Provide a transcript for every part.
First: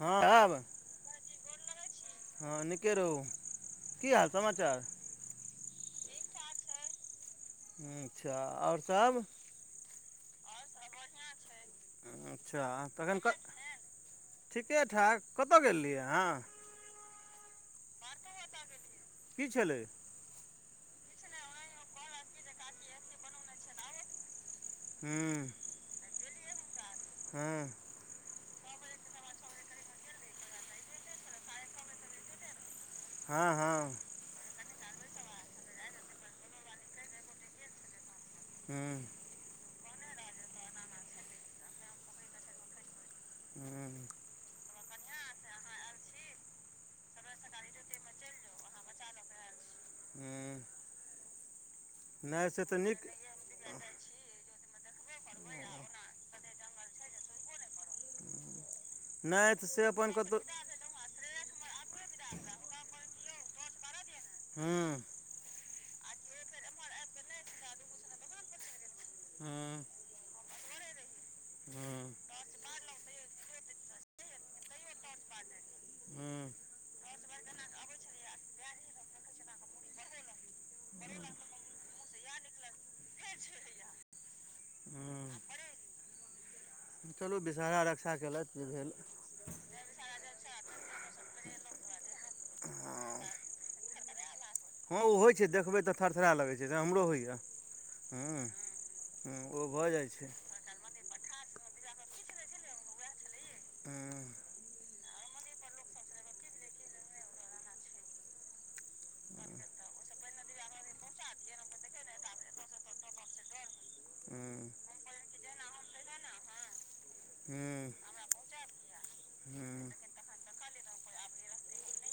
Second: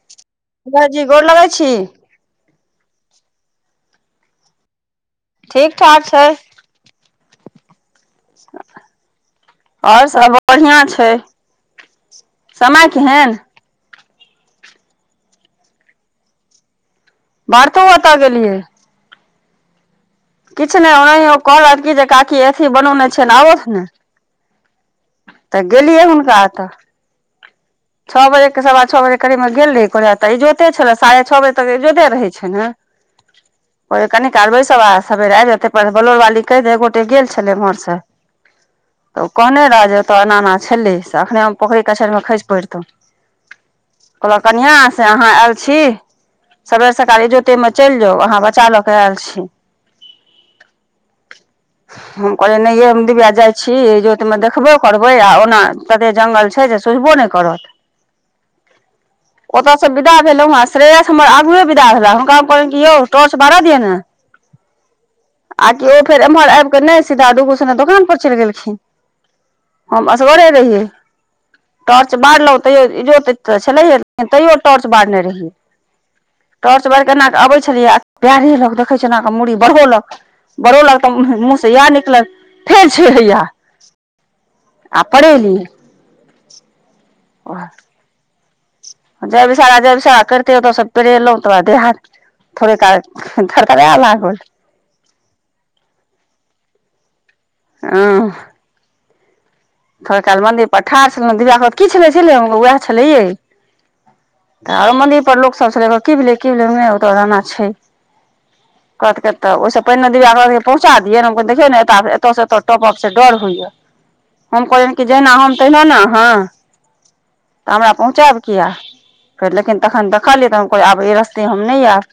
हँ आएब। जी गोर लगै छी [unintelligible] हँ नीके रहु। की हाल समाचार? ठीक ठाक छै। [inaudible] अच्छा आओर सब? आओर सब बढ़ियां छै। अच्छा समय तखन त केहन [unintelligible] ठीके ठाक कत गेल रहियै अहाँ? भारतब ओत गेलियै। की छलै? किछ नै ओनाहिए, ओ कहलथि कि जे काकी अथी बनौने छिअइ आबौथ ने। हूं। त गेलियै हुनका ओत। हूं। छ बजे के सवा छ बजे करीब मे गेल रहिअइ, कहलियै त इजोते छलै साढ़े छ बजे तक इजोते रहै छै ने। हँ-हँ। कनी काल बैसब आ सबेरे आबि जाएब तै पर बलोर बाली कहि दे एक गोटे गेल छलै ओमहर सं। हुं। त ओ कहने रहै जे ओत एना एना छलै से अखने पोखरि कछरिमे खसि परितौ। हूँ। [unintelligible] कहलक कनियां से अहाँ एल छी सबेर सकाल इजोतेमे चलि जाउ, अहाँ बच्चा ल क आएल छी। हूँ हम नहि कहलियै से नै तऽ यै, नीक हम डिबिया जाइ छी इजोत मे देखबो करबै आ ओना तते जङ्गल छै जे सुझबो नइ करत। नहि तऽ से ओतयसँ अपन विदा कतौ भेलहुँ हेँ श्रेयस हमर आगुए विदा भेला हुनका हम कहलियन कि यौ टॉर्च बारऽ दियऽ ने। हूँ। आ कि ओ फेर एम्हर आबि कऽ नहि सीधा डूगू सने दोकानपर चलि गेलखिन। हुं। हम असगरे रहियै। टॉर्च बारलहुँ तैयो ईजोत त छलैहेे लेकिन तैयो टॉर्च बारने रहियै। हूँ टॉर्च बैर के एना कऽ अबै छलियै आ कि पैरे लग देखै छी एना कऽ मुड़ी बढौलक। बढौलक तऽ मुँहसँ इएह निकलल फेर छै हैया। आ हूँ पड़ेलियै। चलू विषहारा रक्षा केलथि जे भेल। जय विषहारा जय विषहारा करितै ओतयसँ पेरेलहुँ तकरबाद देह-हात। थोड़े काल थरथरे लागल। हौ होइ छै देखबै तऽ थरथरा लगै छै से हमरो होइए, हूँ। हु ओ भऽ जैत। थोड़ेकाल मन्दिर पर ठाढ़ छलहुँ दिबिया कहलक की छलै छलै उएह छलै यै। हूँ तऽ आरो मंन्दिर पर लोकसभ छलै कहलक की भेलै की भेलै नहि ओतऽ एना-एना छै। [inaudible] कहथ कतऽ ओहि सऽ पहिने दिव्या कहलकै पहुँचा दियौ हम कहलियै देखियौ ने एत से एत टपब से डर होइये। हम हूँ कहलियनि कि जहिना हम तहिना ने अहाँ तऽ हूँ हमरा पहुँचायब किया। फेर लेकिन हूँ जखन देखलियै तऽ हम कहलियै आब ई रस्ते हम नै एब।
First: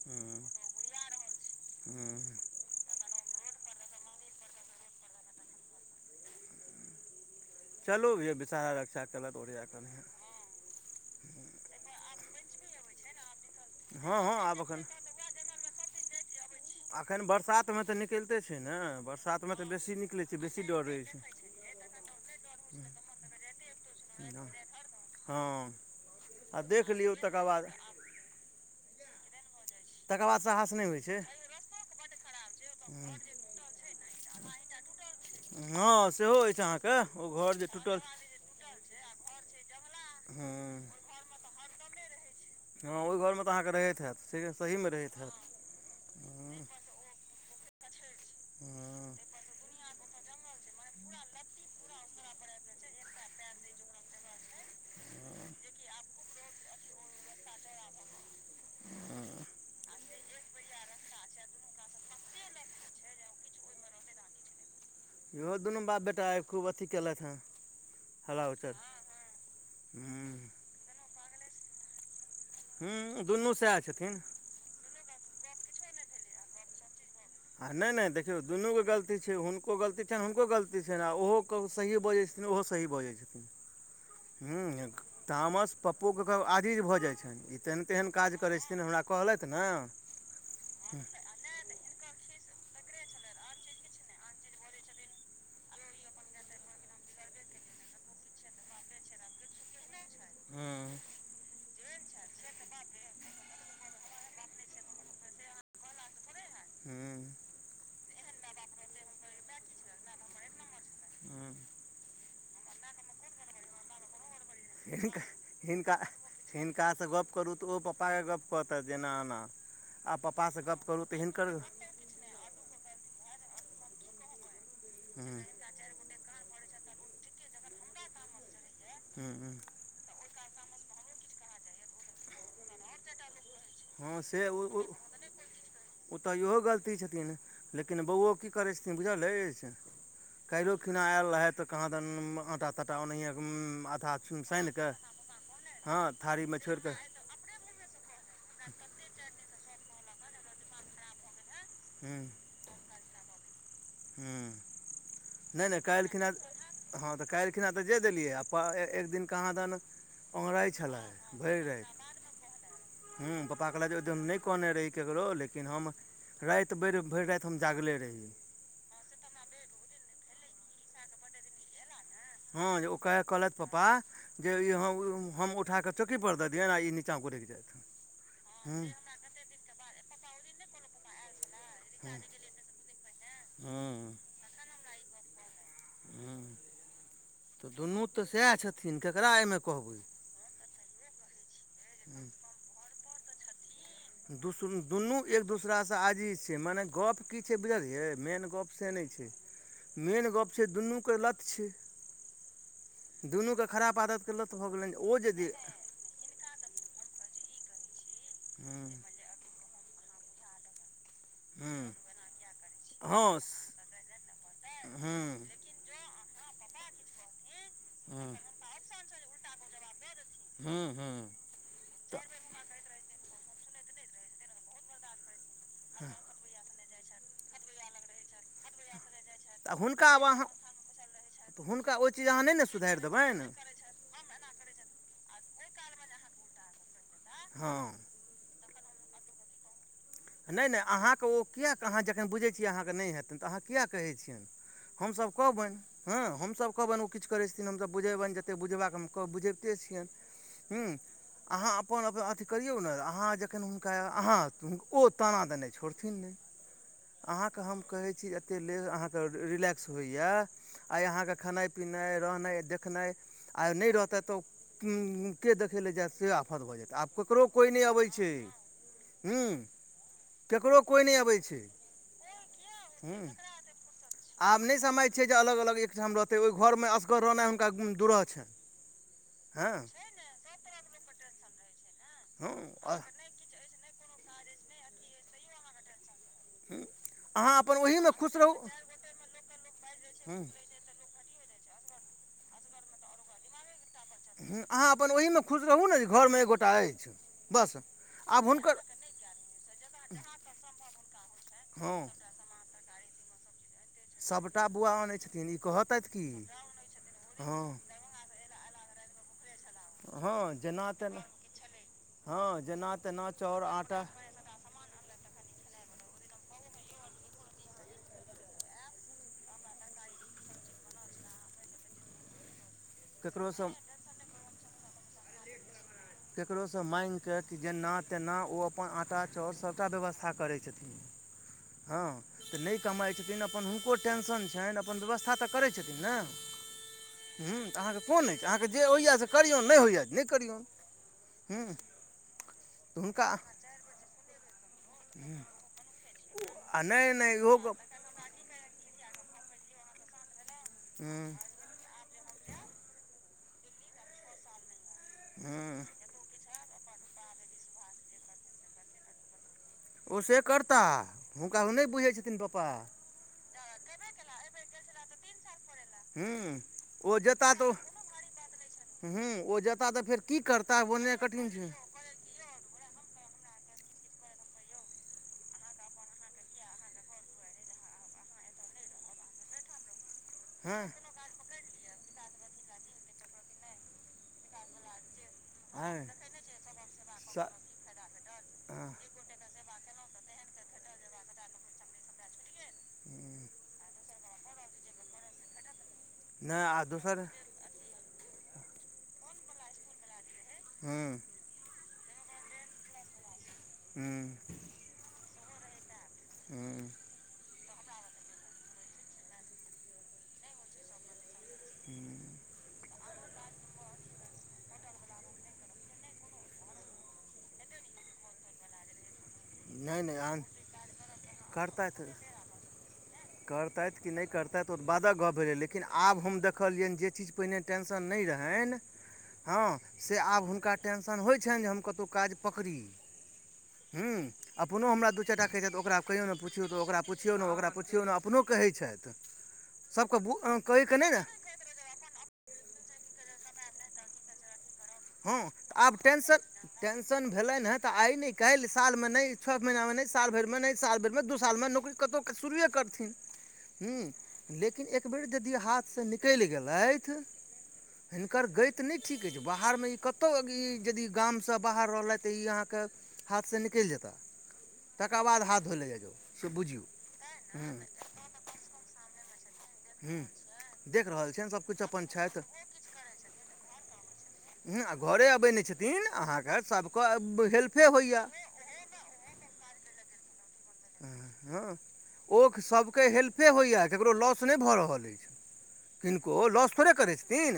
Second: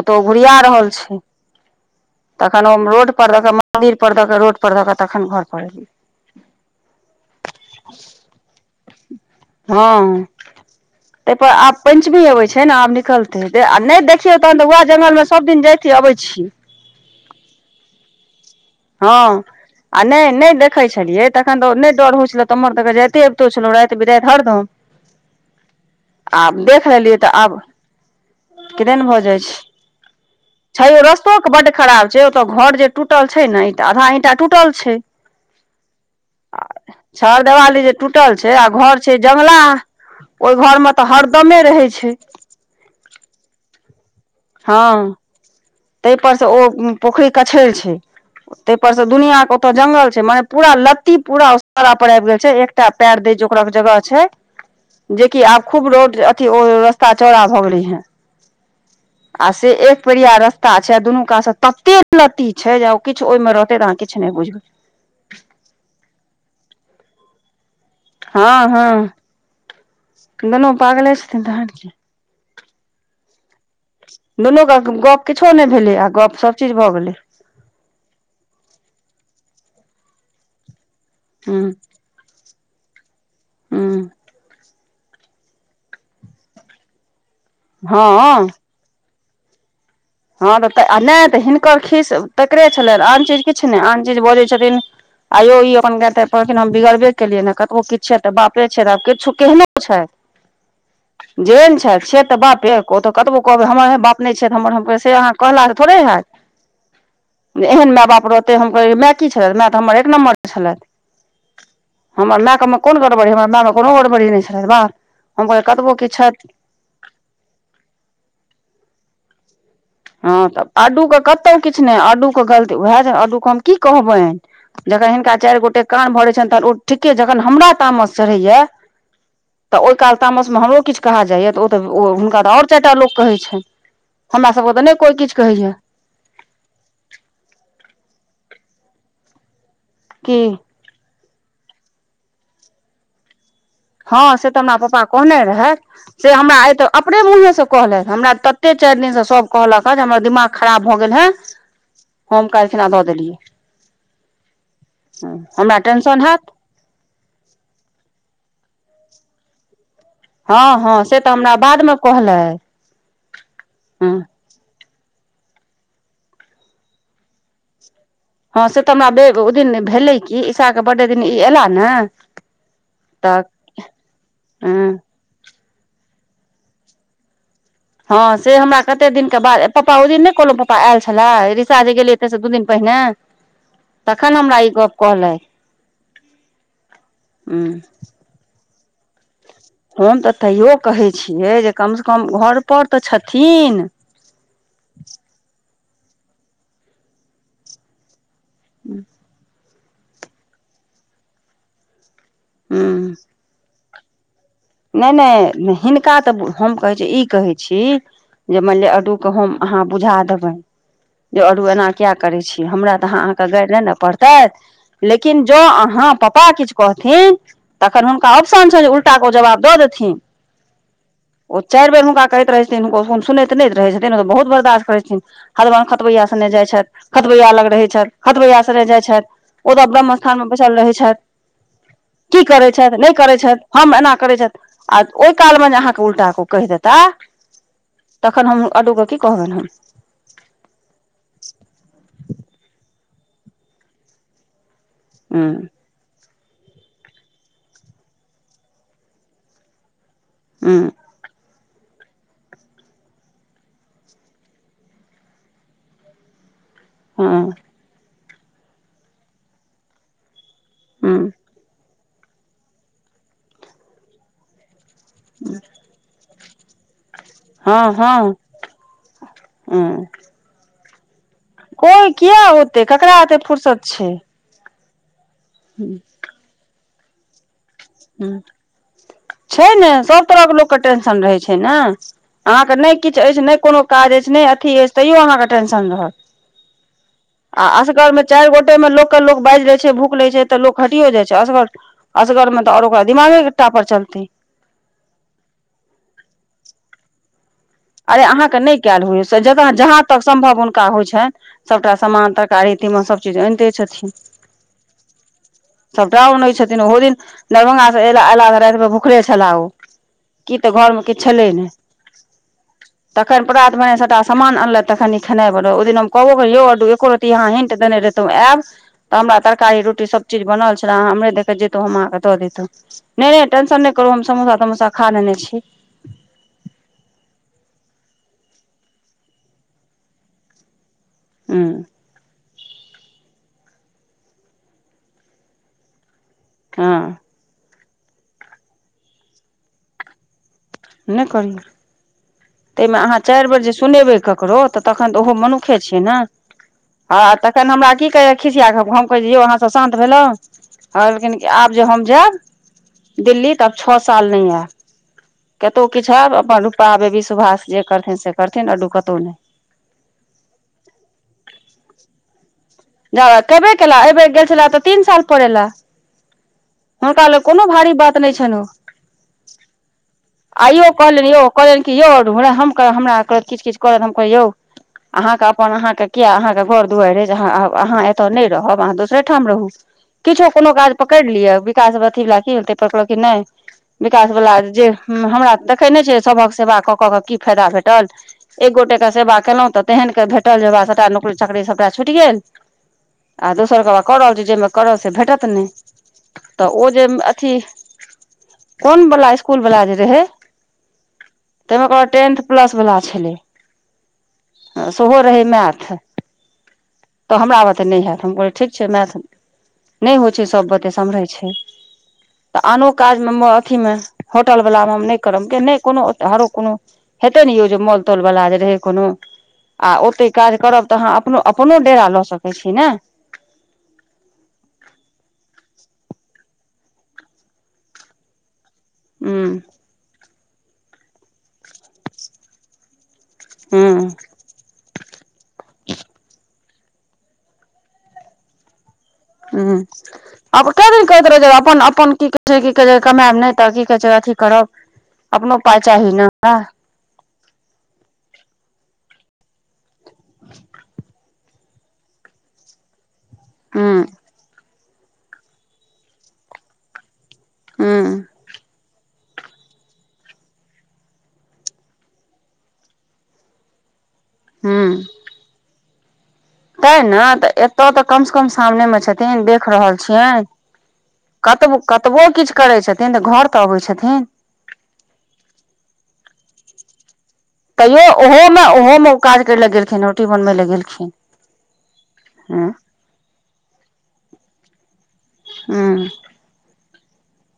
ओतऽ ओ हूँ घुरिया रहल छै। हूँ। तखन ओऽ हम रोड पर दऽ कऽ मन्दिर पर दऽ कऽ रोड पर द कऽ तखन घर पर एलियै। चलु यै विषहारा रक्षा केलैथ ओरिया कऽ। हँ, तै पर आब पंचमी अबै छै ने आब निकलतै। आ नहि हँ हँ देखियौ आब तखन तऽ वैह एखन जंगल में सभ दिन जाइ छी अबै छी। एखैन बरसातमे तऽ निकलिते छै ने हँ बरसात मे तऽ बेसी निकलैत छै बेसी डर रहैत छै। एखन तऽ नहि डर होइ छले तऽ इमहर दऽ के जाइते अबते छलहुं राति बिराइत हरदम। हँ आ आब देख लियौ लेलियै तऽ तकर आब बाद किदैन भऽ जाइ छै। तकर बाद साहस नहि छै ओ होइ रस्तो ते बड खराब छै ओतऽ घर जे टूटल छै ने तऽ आधा ईटा टूटल छै। हँ सेहो अछि अहाँके ओ घर जे टूटल छै आ घर छै जंगलाह, ओय हूँ घर मे तऽ हरदमे रहे छै। हँ ओहि घरमे तऽ अहाँकेँ रहैत हैत, ठीके सही में रहैत हैत। तै पर से हूँ ओ पोखरि कछैर छै‌। तैई पर से हूँ दुनियाँ के ओतऽ जंगल छै, मने पूरा लत्ती पूरा असोरा पर आबि गेल छै एक टा पैर दैय जोगरक जगह छै जेकि आब खूब रोड अथी ओ रस्ता चौड़ा भऽ गेलै हे। आ से एक पैरिया रस्ता ता छै आ दुनू कात से तते लती छै जे ओ किछु ओहिमे रहतै तऽ अहाँ किछु नहि बुझबै। इहो दुनू बाप बेटा आइ खूब अथी केलथि हँ। हँ हँ, हूँ दुनू पागले छथिन तखैन कि। हूँ दुनू सएह छथिन। दुनू काक गप किछो नैई भेलै, आ गप सभ चीज भऽ गेलै। आ ने ने देखियौ दुनुके गलती छै, हुनको गलती छन हुनको गलती छैईन आ ओहो हूँ कहु सही बजै छै ओहो सही बजै छथिन हूँ हम्म तामस पप्पोके आधीज भऽ जाइ छन इ तेहन-तेहन काज हँ करै छथिन हमरा कहलथ न ह नै तऽ नै तऽ हिनकर खीस तकरे छलन आन चीज किछ नै आन चीज बजै छथिन आइयो इ अपन गैर -तैर परलखिन हम बिगड़बे केलियै न कतबो किछु छैथ तऽ बापे छैथ त आब किछु केहनो छैथ। हूँ जेहेन छैथ छियैथ तऽ बापे ओ तऽ कतबो कहबै हमर बाप नहि छैथ हमर- - ते अहाके कहलासे थोड़े हैत। हु- - एहन माय बाप रहतै हम कहै माय की छल माय तऽ हमर एक नम्बर छलै। हु [inaudible] हमर मायकमे कोन गड़बड़ी हमर मायमे कोनो गड़बड़ी नै छल बा हम कहै कतबो किछ छैथ। हिनकास गप्प करु तऽ ओ पप्पाके गप्प कहतैत एना- एना - - ह तऽ आडू के कतहु किछ नै आडू - - हुनको गलती उएह अडू हम की कहबनि जखन हिनका हूँ चारि गोटे- - कान भरै छनि तहन ओ ठीके जखन हमरा तामस चढ़ैया। हु हु- - तऽ ओहि काल तामसमे हमरो किछ कहा जाइए तऽ ओ तऽ ओ हुनका तऽ आओर चारि टा लोक कहैय छैईन। ह से उड़ - उड़ - - ओतह इहो गलती छथिन लेकिन बौओ की करै छथिन बुझल अछि की काल्हियो- - खिना आयल रहैथ तऽ कहा देन आटा- ताटा ओनाहिये हु - - ह से तऽ हमरा पापा कहने राहेथ हँ से हमरा थारीमे आय छोड़ि तऽ कऽ अपने मुहेस- - कहलैथ हमरा चारि दिनस सब कहलक हमरा दिमाग खराब भऽ गेल ह हम- - काइल खना दऽ देलिये- - हु नै हमरा नै टेंशन कालिखिना- हैत - ह तऽ काल्हि खिना तऽ जे देलियै पा एक दिेन कहादन- - ओगहराइ हँ हँ से छलैह तऽ हमरा भरि बादमे राति कहलथि हु पापा कहले जे ओय हँ दिन नै- - ने कहने रही ककरो लेकिन हम राति भरि- भरि राति हम जागले रही - - ह से तऽ हमरा बे ओ दिन भेलैय कि ईशाक बड्डे दिन इ एयलाह ने - - ह यो ओकरा कहलथि पप्पा जे ई हम हम उठा कऽ- - चौकी पर दऽ दियैन आ इ निचा गुरैक जैत। ह से हमरा कते दिनके बाद पापा ओहि दिन नै कहलहु पापा आयल छलाह। पैरे गेलैये एते से दु दिन पहिने हूँ तखन हमरा इ गप्प कहलैथ। हु हूँ दुनु तऽ सैह छथिन केकरा एहिमे- - हम तऽ तैयो कहैय छियै जे कमसँ कम घर पर तऽ छथिन। दु सुनु दुनु एक दोसरा स आजीज छैय मने गप की छैय बुझलियै मेन- - गप से नै छैय, मेन गप छैय दुनुके लकक्ष - हूँ - दुनुके खराब आदतके लत भऽ गेलनि ओ जे -जे - - कात तऽ हम कहैय छी ई कहै छी जे मानि लिऽ हूँ अडुके हम अहा बुझा देबैन। यो अडु एना किया करैय छी, हमरा तऽ अहा हूँ हँ अहाके गारि नै न पड़तैत। हूँ लेकिन ज अहा पापा किछ - - कहथिन तखन हुनका हूँ आप्शन छनि जे उल्टाके ओ जवाब दऽ देथिन। हूँ हूँ ओ चारि बेर हुनका कहैत रहैथिन ओ सुनैत - - सुनैत रहैय छथिन ओ बहुत बर्दाश्त करैत छथिन हरदम खतबैया- - खने जाइ छथि खथबैय लग रहैय छथि खतबैया सने जाइ छैथ। तऽ ओतऽ हुनका ब्रह्म आब स्थानमे अहाँ बैसल रहैत हुनका ओ चीज छथि की अहाँ नहि ने करैत छथि सुधारि नै करैत देबनि छथि। हम एना करैत छथि आ ओहि कालमे जे अहाके उल्टाके कहि देताह हा तखन हम अदोके की कहबनि हम। नै नै अहाके ओ किए अहा जखन बुझैत छियै अहाके नै हेतनि तऽ अहाँ किएक कहै छियनि। हमसब हम कहबनि। हँ हम सब कहबनि ओ किछ करै छथिन हम सब बुझेबनि जते बुझेबाक हम क बुझबिते छियनि। हूँ हुं अहाँ अपन अप अथी करियौ ने अहाँ जखन हुनका अहाँ हु ओ ताना देनाइ छोड़थिन नै। हूँ हँ अहाँके हम कहै छी जे एते ले अहाँके रि रिलैक्स होइए आइ हूँ अहाँके खेनाइ पिनाइ रहनाइ देखनाइ आ नै रहतैथ त कि के अं देखै ले जाएत से आ फत भ जेतै आब ककरो कोइ नै हँ अबै छै हँ हुं। केकरो कोइ नै अबै छै। कोई किए औतै हूँ केकरा एते फुरसत छै। आब नै समझ छै जे अलग अलग एकठाम रहतै ओहि घरमे अस गर रहनाइ हुनका गुण दूरह छनि हें। सब तरहक लोकके टेंशन रहै छै ने, अहांके ऩै हँ किछ अछि नै कोनो काज अछि नै अथी अछि तैयो अहाँके टेंशन रहत। अहाँ आ अपन ओहीमे असगरमे खुश चारि रहू गोटे मे लोकके लोक बाजि लै छै भूकि लै हँ छै त लोक घटियो जाइ छै असगर असगर मे त आओर ओकरा दिमागे के टापर चलतै। हूँ अहाँ अपन ओहीमे खुश रहू ने जे घरमे एकगोटा अछि बस। अरे आब अहाँ के नै हुनकर कैल होइया से ज जहाँ तक सम्भव हुनका होइ छनि सभटा हँ समान तक तरकारी तीमन सब चीज आनि दै छथिन। सभटा बौआ आनै छथिन ई [unintelligible] कहतथि सबटा की अनै छथिन ओहो दिन हँ दरभंगा। एला एला त रातिमे भुखले छला ओ हँ की त जेना घरमे तेना किछु छलै नै। हँ जेना तेना तखन चाउर प्रात भेने आटा सबटा समान अनलथि तखनि इ खेनाइ बनौ ओहि दिन हम कहबो केलिअनि यौ अद्दु एको रत्ती अहाँ हिंट देने रहितौँ आएब। त हमरा तरकारी रोटी सब चीज बनल छले अहाँ इम्हरे द क जैतौं हम अहाँकेँ द दितौं। नै नै ककरोसँ टेंशन नै करू हम समोसा तमोसा खा लेने छी। केकरो सं माँगिक कि जेना तेना ओ अपन आंटा चाउर सभटा व्यवस्था करै छथिन। हुं हँ त नै कमाइ छथिन अपन हुनको टेंशन छनि अपन व्यवस्था त करै छथिन ने। हँ हुं अहाँके कोन अछि अहाँकेँ जे होइए से करियौन नै होइए त नै करियौन। नै करियौ हूँ तै मे तऽ अहाँ हुनका चारि बेर जे सुनेबै ककरो त तखन त ओहो मनु खे छियै ने नहि आ नहि इहो तखन गप हमरा की कहैया खिसिया क हम कहलिअइ यौ अहाँ सब शांत भेलहुँ। हमरा हूँ केलखिन आब जे हम जाएब दिल्ली त आब छ साल नै आएब। केतौ हँ किछु हैब अपन रूक्ता बेबी सुभाष जे करथिन से करथिन अद्दु कतौ नै। ओ से करता हुनका ओ नै बुझै छथिन पप्पा। जा ए केबे केला अइ बेर गेल छला त तीन साल पर एला हुं ओ हुनका लए जेता कोनो त ओ भारी बात नहि छनि ओ हुं ओ जेता त फेर की करता आइयो बुझनाइ कहलनि यौ कठिन छै। कहलनि कि यौ अदभोला हमक हमरा किछु किछु कहलथि हम कहलिअनि यौ अहाँके अपन अहाँके किए अहाँके घर दुआरि ऐ जे अहाँ आउ अहाँ एतह नै रहब अहाँ दोसरे ठाम रहू, किछो कोनो हँ काज पक कैरि लिअ विकास ब अथी लय की होतय, फोफरो की नाहि, विकास वला जे हम हमरा देखै नै आँय छिअइ सभक सेवा क क क की स फायदा भेटल, एक गोटे नहि के सेवा केलहुँ त तेहन क भेटल जे वैह सभटा नौकरी चाकरी सभटा छुटि गेल। [inaudible] आ दोसरके वैह क रहल छी जैमे करब से भेटत नै, त आ ओ जे दोसर अथी कोन वला स्कुल वला जे रहै। हुं तै मे कहल टेंथ प्लस वला छलैय। उहुं। आ सेहो रहै मैथ। हूँ तऽ हमरा बते नहि हैत हम कहलियै ठीक छै मैथ, नहि होइ छै सभ बते समरैय छै। [inaudible] तऽ आनो काजमे म अथी मे, होटल वला मे हम नहि करब कि नहि कोनो हरो कोनो हेते ने यौ जे मोल तोल बला जे रहै कोनो आ नहि नहि ओतहि आन काज करब तऽ अहाँ अपनो अपनो डेरा करतथि लऽ सकैय छी ने। करतथि कि नहि करतथि ओ तऽ बादक गप्प भेलय, लेकिन आब हम देखलियनि जे चीज पहिने टेंशन नहि रहैनि हूँ हँ से आब हुनका टेंशन होइ छैनि जे हम कतहु काज पकड़ी। हूँ हुं अपनो हमरा दू चारि टा खैयतथि, तऽ ओकरा कहियौ ने पुछियौ तऽ ओकरा पुछियौ ने ओकरा पुछियो ने अपनो कहै छथि। हुं सभके बु अब कए कहैके दिन नहि ने कहैत रहैत जे अप्पन-अप्पन की झुठे की कहे छै कमायब नहि, तऽ की कहे छै अथी करब हँ अपनो तऽ पााय आब चाही ने। टेंशन टेंशन भेलेन हैं त आय न काल् साल में नहि छओ महीना मे नहि साल भर में ने साल भर में दू साल में नौकरी कतौक शुरुए करथिन। हूँ हुं, लेकिन एकबेर यदि हाथसँ निकलि गेलथि हूँ हिनकर गैत नहि ठीक अति, बाह बाहरमे ई कतौ ई यदि गामसँ बाहर रहलैथि ई अहाँ के हाथसँ निकलि जेताह। हुं तकर बाद हाथ धोय लए जाय जाउ। से बुझियौ ते न तऽ हूँ एतौ तऽ कम से कम सामने मे छथि। तेहन देख रहल हूँ छियैन, देख रहल छियनि कतबो- सभकिछु अपन कतबो छथि किछु करै छथिन। तै ने तऽ घर तऽ अबै छथिन। हिआ घरे अबै नहि छथिन अहाँके सभको अब हेल्प तैयो ओहो मे ओहो मे काज करे लऽ गेलखिन है, रोटी बनबे ल गेल हँ, ओख सभके हेल्पे होइए ककरो लॉस नहि भऽ रहल अछि। हू को लॉस थोड़े करैत छथिन,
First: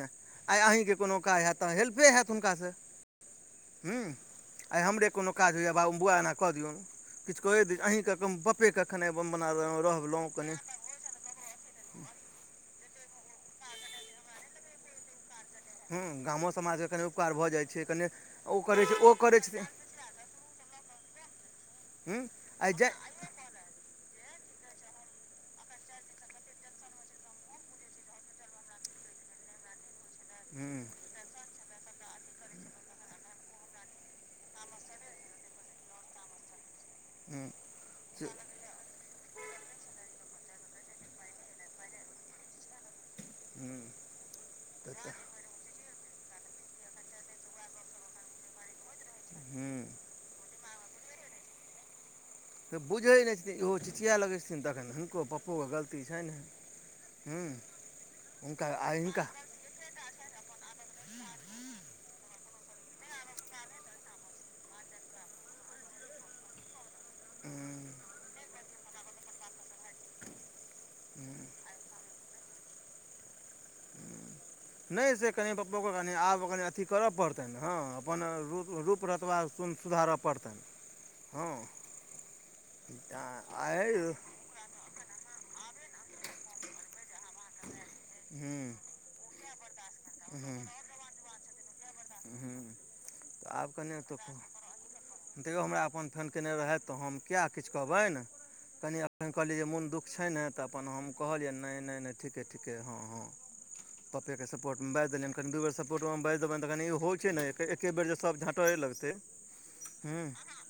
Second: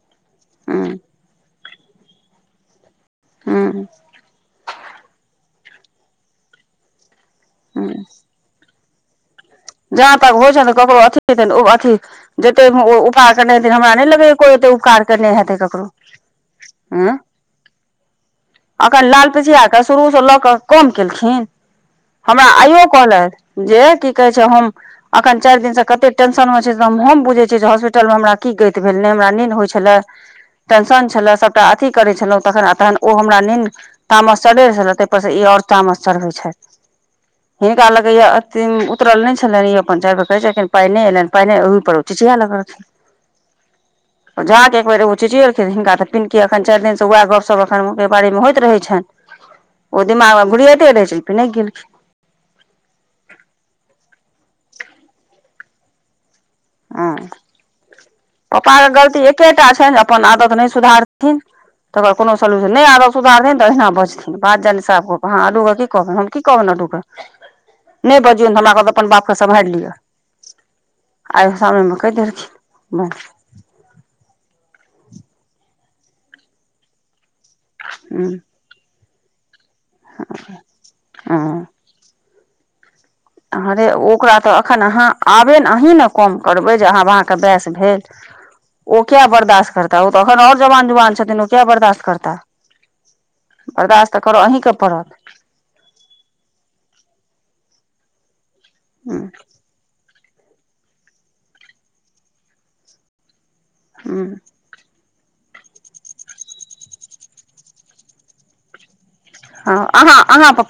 आइ अही के हूँ कोनो काज हैत तऽ हेल्पे हैत हुनका से। हूँ आइ हमरे कोनो काज होइए बाबू बौआ एना कऽ दियौन, किछ कए दै, अहीँ हूँ बपे कखन एब हम बनाब, जहाँ रहलहुं तक होइ कनै छनि तऽ ककरो अथ देतैन ओ अथी जते ओ उपास नहि हेते हमरा नहि लगय कोई एते उपकार केने हेते त हूँ गामो समाजके कनि परोछय ह उपकार भऽ जाइ छै कनि ओ करै छै अखन ओ लाल करै पीछिआ छथिन क शुरू स लऽ कऽ कोन केलखिन, हूँ हमरा आइ आइयो जाइ कहलैथि, जे की कहै छै हम अखन चाएर दिन से कते टेंशन मे छीयै से हम हम बुझय छियै जे हॉस्पिटल मे हमरा की गैत भेल नै हमरा निंद होय छले। हूँ टेंशन छलै सबटा अथी करै छलौ तखन आ तहन ओ हमरा निंद तामस चढ़ै छलै तै पर से ई और तामस चढ़बै छैथ। हूँ हिनका लगै से यै अथी उ उतरल नै छलैन ईहो अपन चाएर बेर कहै छथिन पाइ ने एलैन पाइ नै ओहि पर उ चिचया लगलखिन। हूँ ओ जा के एक बेर तऽ उ चिचयैलखिन हिनका तै दिन की अखन चाएर दिन से उहे गप्प-सप्प एखन हुनके बारे मे होएत रहै छैन। हूँ। ओ दिमागमे घुुरयते रहै छै फेर नै गेलखिन। तऽ बुझै नै छथिन इहो चिचया लगै छथिन तखन हिनको पप्पोके गलती छै नै। हँ हूँ हुनकर आय हिनका एकटा छैन अपन आदत नै सुधारथिन तकर बाद कोनो सल्यूशन नै आब आदत सुधारथिन तऽ अहिना बजथिन बात जानी साफ गप अहां अड्डु के की कहबै, हम की कहबैन अड्डु कै। हूं। नै बजियै न हमरा कहलकै अपन बाप के सम्हार लिअ। आय उ सामने मे कह देलखिन्ह बस नै से कनि पप्पोके कनि आब कनि अथि करय पड़तैन हाँ अपन रूप-रूप रतबा सुन सुधारऽ पड़तैन हाँ तै अहां रे ओकरा तऽ एखन अहाँ आबे नै अहीं नै कम करबे जे आब अहाँके बाऐस भेल हूँ ओ किया बर्दाश्त कर तै ओ त ऐखन और जवान जुवान छथिन ओ किया बर्दाश्त करता हुँ आब कनेतौ। ही के पड़त देखियौ हमरा अपन फोन केने रहैथ तऽ हम किया किछ कहबैन कनि एखन कहलियै जे मोन दुःख छै नै तऽ अपन हम कहलियै नै-नै-नै ठीके-ठीके हाँ-हाँ पप्पेके स पोर्ट में बाएज देलयैन कनि दू बेर सपोर्ट मे हम बाएज देबैन त कनि ओ हय छै नै फेर एके बेर जे सब झाँटाए लगतै हाँ हूँ अहाँ-अहाँ पप्पा